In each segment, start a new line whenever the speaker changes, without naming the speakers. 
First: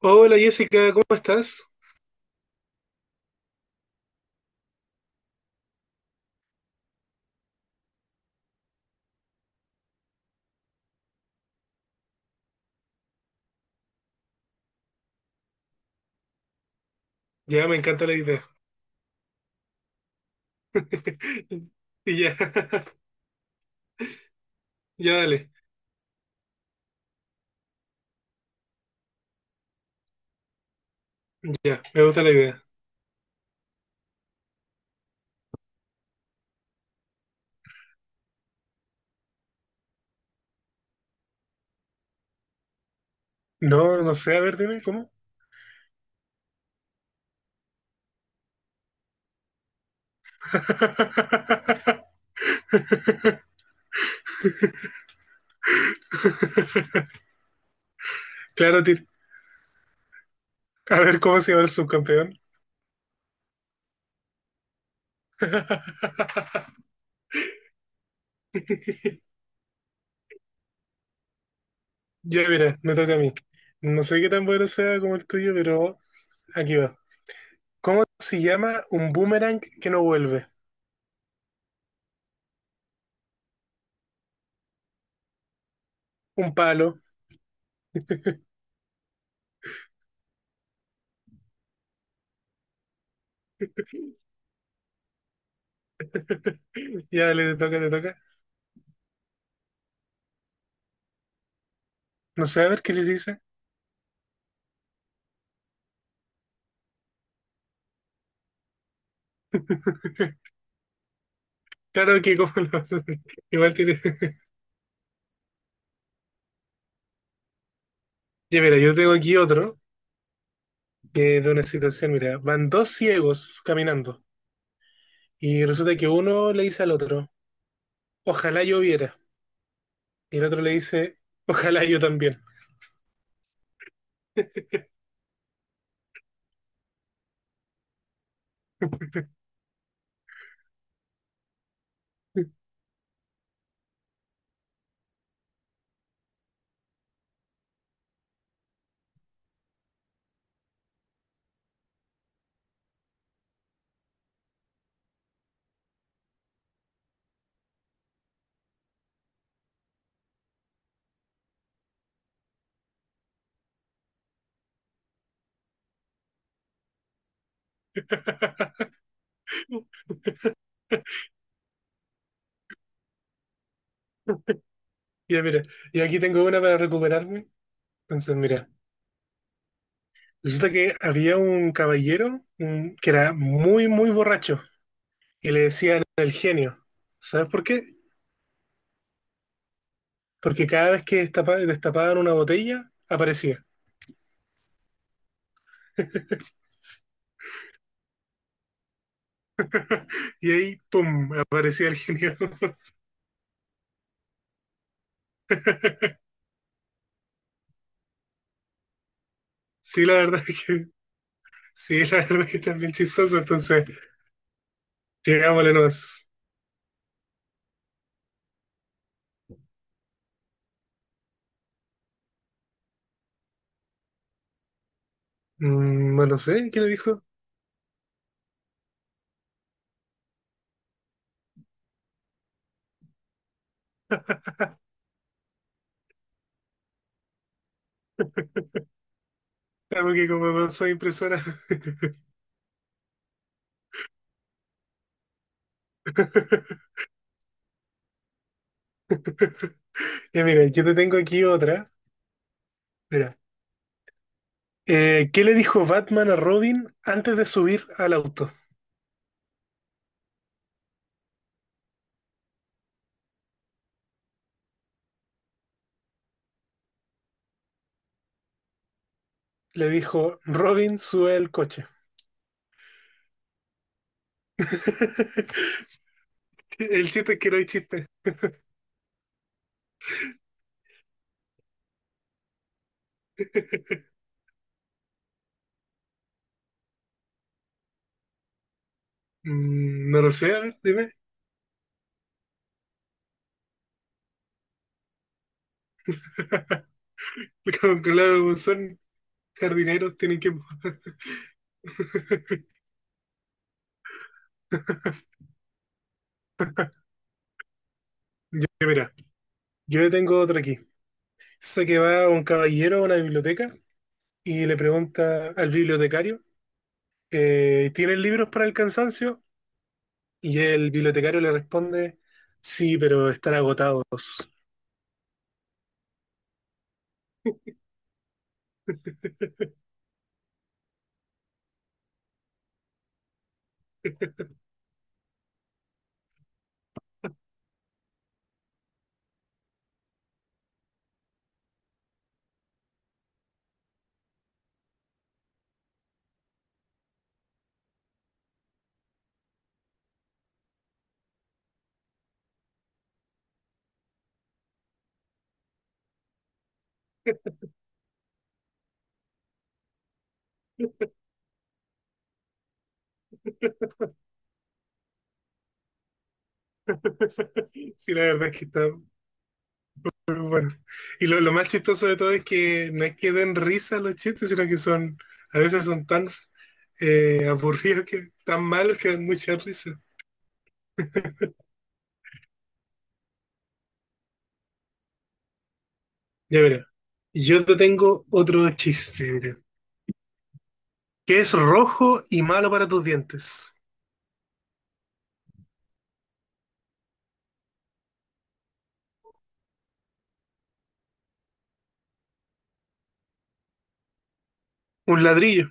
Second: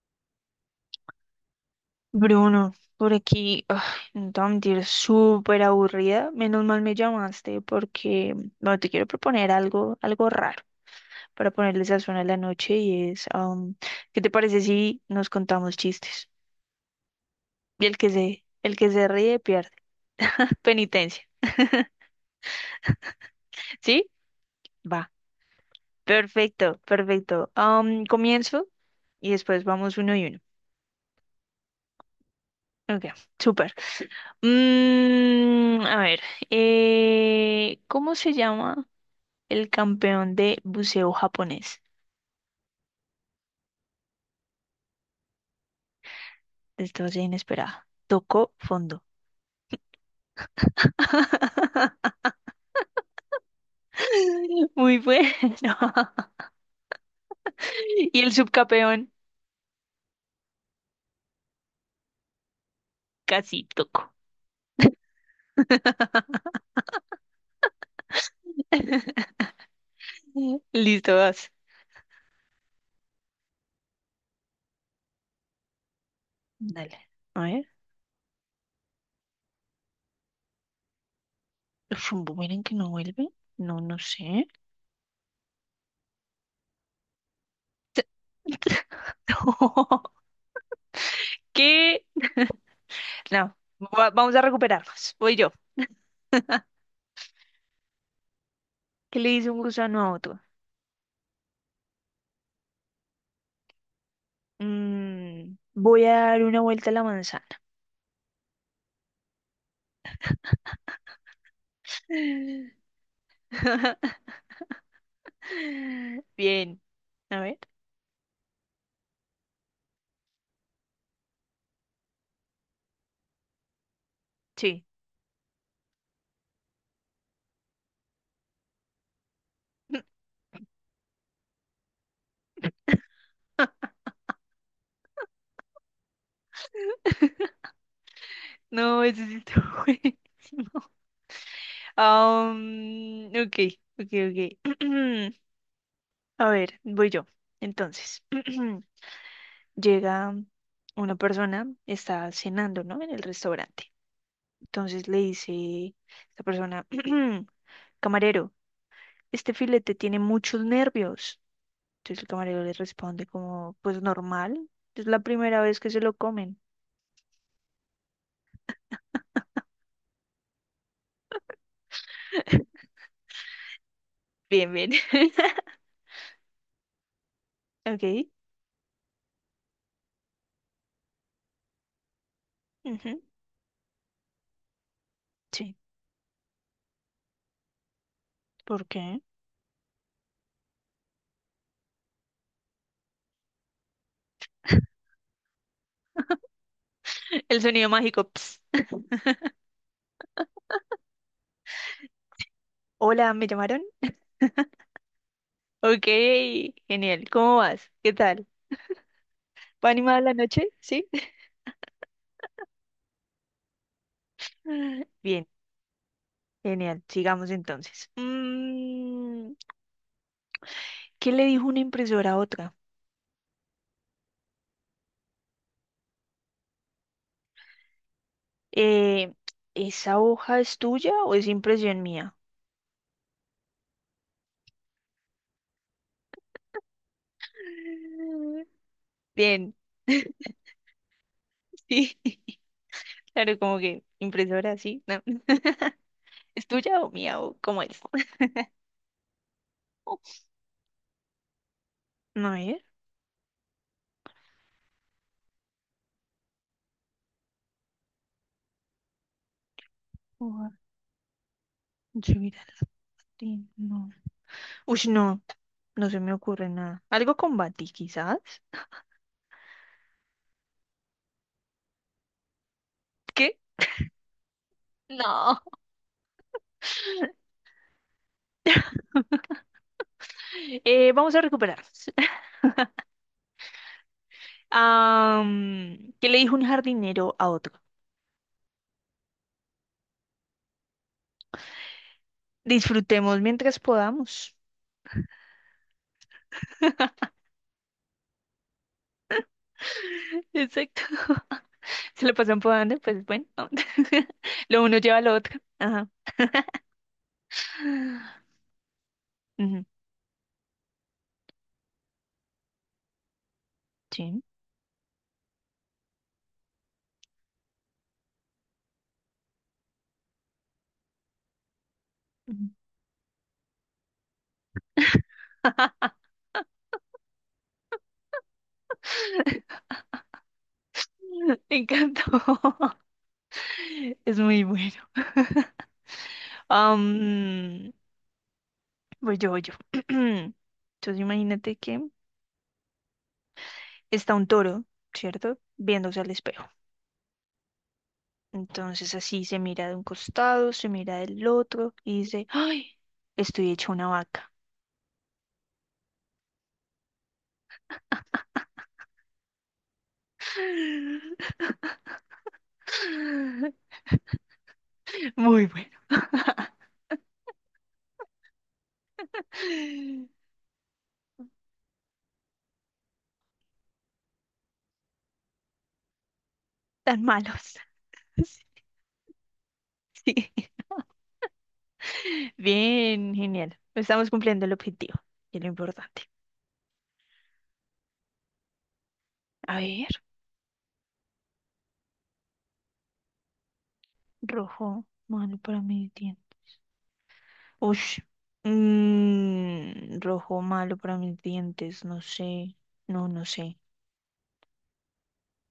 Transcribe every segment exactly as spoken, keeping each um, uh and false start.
Hola Jessica, ¿cómo estás?
Bruno, por aquí, ay, no te voy a mentir, súper aburrida. Menos mal me llamaste porque, bueno, te quiero proponer algo, algo raro para ponerle sazón a la noche y es, am, ¿qué te parece si nos contamos chistes?
Ya me
Y el
encanta
que
la idea.
se, el que se ríe pierde. Penitencia,
Y ya,
¿sí? Va.
ya dale,
Perfecto, perfecto. Am, comienzo y después vamos uno y uno.
ya, me gusta la idea.
Ok, súper. Mm, a ver, eh, ¿cómo se llama el campeón de buceo japonés?
No, no sé, a ver, dime, ¿cómo?
Desgracia inesperada. Tocó fondo. Muy bueno. Y el
Claro, Tir.
subcampeón
A ver, ¿cómo se llama el subcampeón?
casi tocó. Listo, vas.
Ya, mira, me toca a mí. No sé qué tan bueno sea como el tuyo, pero aquí va.
Dale. A ver.
¿Cómo se llama un boomerang que no vuelve?
Rumbo, miren que no vuelve. No, no sé.
Un palo.
No. ¿Qué? No. Va- vamos a recuperarnos. Voy yo.
Ya, dale, te toca, te toca.
¿Qué le dice un gusano a otro?
No sé, a ver qué les dice.
Mm, voy a dar una vuelta a la manzana.
Claro que, como lo igual tiene.
Bien. A ver.
Ya, mira, yo tengo aquí otro que de una situación, mira, van dos ciegos caminando
Sí.
y resulta que uno le dice al otro, ojalá yo viera, y el otro le dice, ojalá yo también.
No, ese sí está buenísimo. Um, ok, ok, ok. A ver, voy yo. Entonces, llega una persona, está cenando, ¿no? En el restaurante. Entonces le dice esta persona, camarero, este filete tiene muchos nervios. Entonces el camarero le responde como, pues normal, es la primera vez que se lo comen. Bien, bien.
Ya, mira, y aquí tengo una para recuperarme.
Ok.
Entonces, mira, resulta que había un caballero mm, que
Ujú.
era muy, muy borracho y le
Sí.
decían el genio. ¿Sabes por qué?
¿Por qué?
Porque cada vez que destapa- destapaban una botella, aparecía.
El sonido mágico. Ps.
Y ahí, ¡pum!, aparecía el genio.
Hola, ¿me llamaron? Ok, genial. ¿Cómo vas? ¿Qué tal? ¿Va
Sí, la
animada la
verdad es
noche?
que
¿Sí?
sí, la verdad es que está bien chistoso, entonces
Bien,
llegámosle nomás.
genial. Sigamos entonces. Mm, ¿qué le dijo una impresora a otra?
Mm, bueno, no lo sé, ¿quién lo dijo?
Eh, ¿Esa hoja es tuya o es impresión mía? Bien.
Ah, porque como no soy impresora.
Sí. Claro, como que impresora, sí. No. ¿Es tuya o mía o cómo es?
Ya mira, yo te tengo aquí otra.
No, ¿eh?
Mira, Eh, ¿qué le dijo Batman a Robin antes de subir al auto?
Subir al tren, no. Uy, no, no se me ocurre nada. Algo con Bati, quizás.
Le dijo, Robin, sube el coche.
¿Qué? No.
El chiste es que no hay chiste.
Eh, vamos a recuperar. Am, ¿qué le dijo un jardinero a otro?
Mm, no lo sé, a ver, dime.
Disfrutemos mientras podamos.
Como- claro, son jardineros, tienen que...
Exacto. Se lo pasan podando, pues bueno. Lo uno lleva lo otro. Ajá.
Ya, mira,
Ujú.
yo tengo otra aquí. Sé que va un caballero a una biblioteca
Sí.
y le pregunta al bibliotecario, eh, ¿tienen libros para el cansancio? Y el bibliotecario le responde,
Ujú.
sí, pero están agotados.
Me encantó. Es muy bueno. Am, voy yo, voy yo. Entonces imagínate que está un toro, ¿cierto? Viéndose al espejo. Entonces así se mira de un costado, se mira del otro y dice, ¡ay! Estoy hecho una vaca. Muy bueno.
Sí, la verdad es que está muy bueno. Y lo, lo más chistoso de todo es que no es que den risa los chistes, sino que son, a veces son tan
Tan
eh,
malos.
aburridos que tan malos que dan mucha risa.
Sí. Bien, genial. Estamos cumpliendo el objetivo y lo importante.
Ya verá. Yo te tengo otro chiste, mira,
A ver,
que es rojo y malo para tus dientes.
rojo, malo para mí. Ush. Mm, rojo malo para mis dientes, no sé. No, no sé.
Un ladrillo.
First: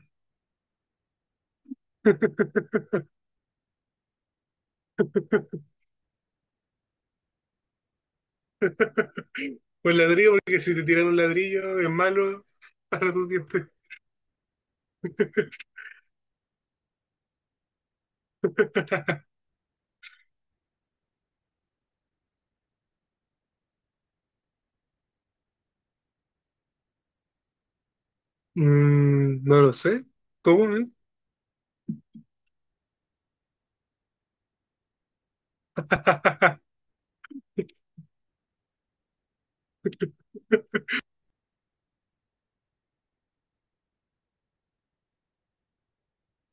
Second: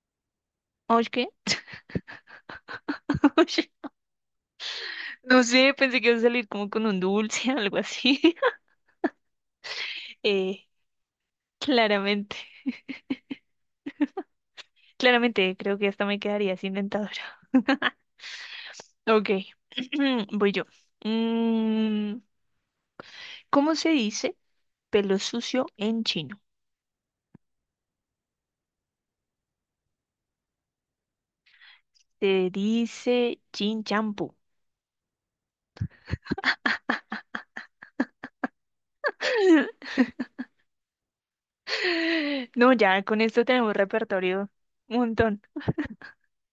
Ush, ¿qué? Ush, no sé, pensé que iba a salir como con un dulce, algo así.
O el ladrillo, porque
Eh,
si te tiran un ladrillo es
Claramente,
malo para tus dientes.
claramente, creo que hasta me quedaría sin dentadura. Ok, voy yo. Mm, ¿cómo se dice pelo sucio en chino?
Mm, no lo sé. ¿Cómo? ¿Eh?
Se dice chin champú. No, ya con esto tenemos repertorio un montón.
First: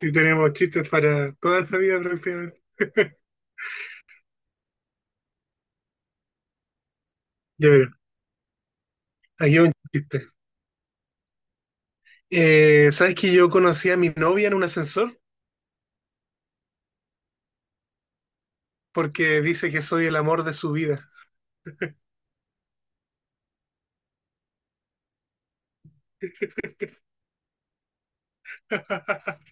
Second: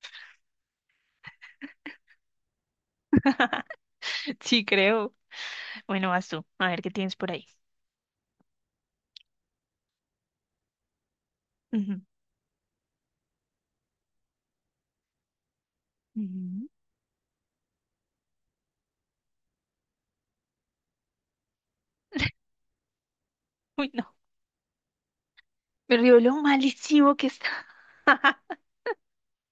Y tenemos chistes para toda la vida prácticamente.
Sí, creo. Bueno, vas tú. A ver qué tienes por ahí.
Ya verás, aquí hay un chiste.
Ujú,
Eh, ¿sabes que yo conocí a mi novia en un ascensor?
ujú.
Porque dice que soy el amor de su vida.
Uy, no. Me río lo malísimo que está.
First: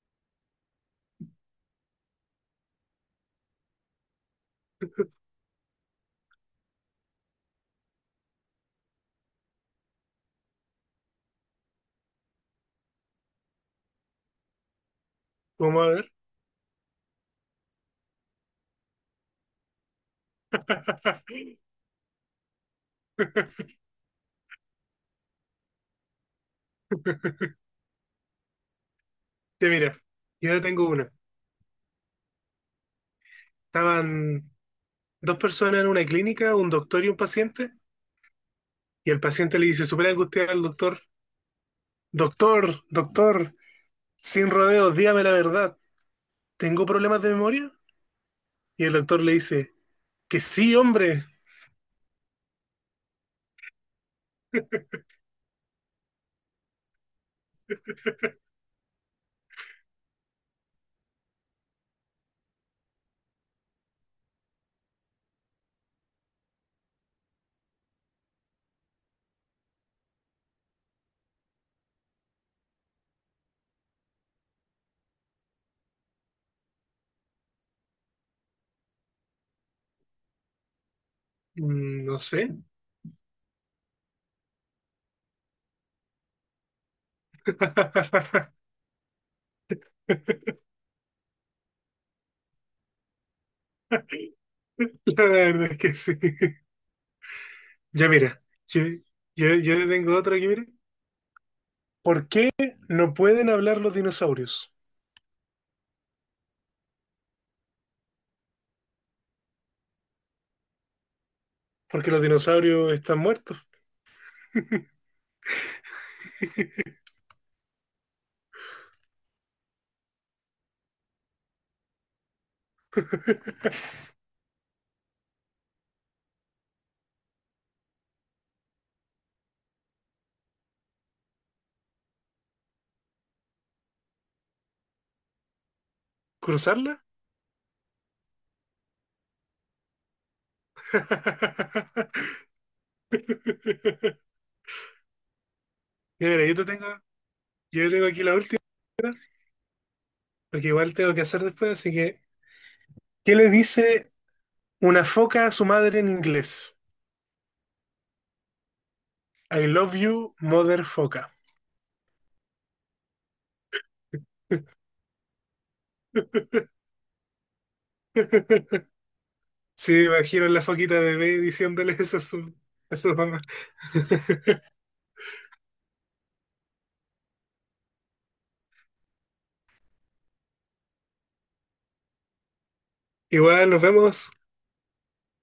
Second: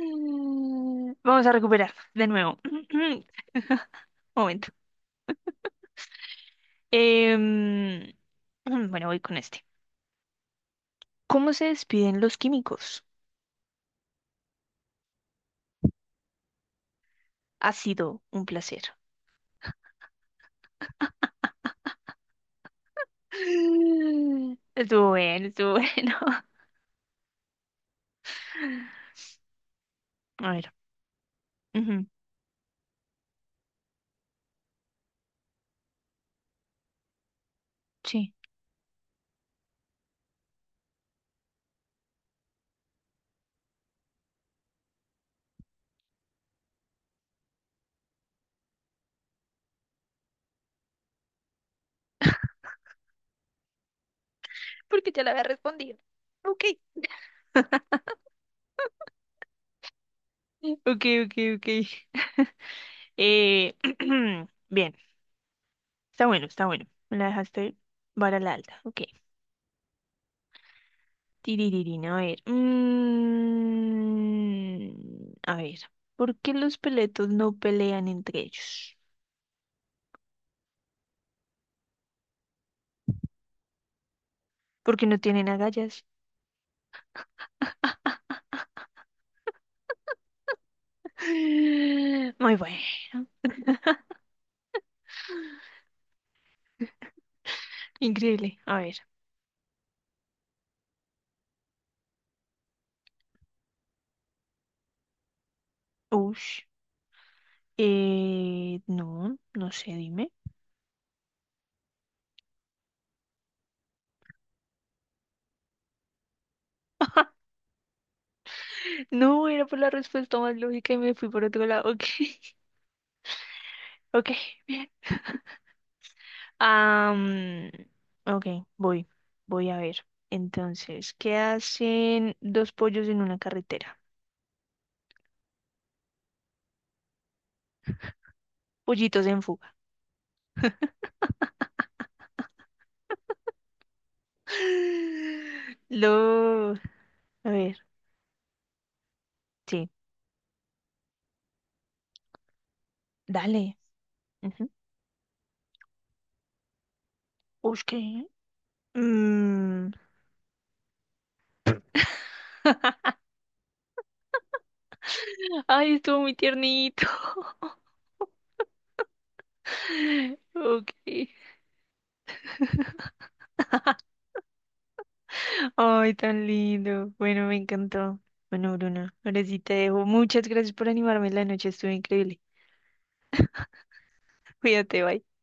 Mm, vamos a recuperar de nuevo. Momento. Em, bueno, voy con este. ¿Cómo se despiden los químicos?
Vamos a ver.
Ha sido un placer. Estuvo bueno, estuvo bueno.
Ya mira,
A
yo
ver.
tengo una.
Ujú.
Estaban dos personas en una clínica, un doctor y un paciente.
Sí.
Y el paciente le dice, súper angustiado al doctor, doctor, doctor, sin rodeos, dígame la verdad, ¿tengo problemas de memoria? Y el doctor le dice, que sí, hombre.
Porque ya le había respondido. Ok. Ok, ok, ok. Eh, bien, está bueno, está bueno. Me la dejaste vara a la alta. Ok. Tirirín, a ver. Mm, a ver. ¿Por qué los peletos no pelean entre ellos?
Mm, no sé.
Porque no tienen agallas. Muy bueno.
La verdad es que sí. Ya mira,
Increíble. A
yo,
ver.
yo, yo te tengo otro aquí, mira. ¿Por qué no pueden hablar los dinosaurios?
Ush. Eh, no, no sé, dime.
Porque los dinosaurios están muertos.
No, era por la respuesta más lógica y me fui por otro lado. Ok. Ok, bien. Am, ok, voy, voy a ver. Entonces, ¿qué hacen dos pollos en una carretera?
¿Cruzarla?
Pollitos en fuga.
Ya mira, yo te
Lo,
tengo,
a ver,
yo tengo aquí la última,
sí,
porque igual tengo que hacer después, así que ¿qué le
dale.
dice
Ujú.
una foca a su madre en inglés?
Ush, ¿qué?
I
Mm,
love you, mother foca.
ay, estuvo muy tiernito.
Sí, me imagino la foquita
Ok.
bebé diciéndole eso a su, a su mamá.
Ay, tan lindo. Bueno, me encantó. Bueno, Bruna, ahora sí te dejo. Muchas gracias por animarme en la noche, estuvo increíble.
Igual nos vemos.
Cuídate, bye.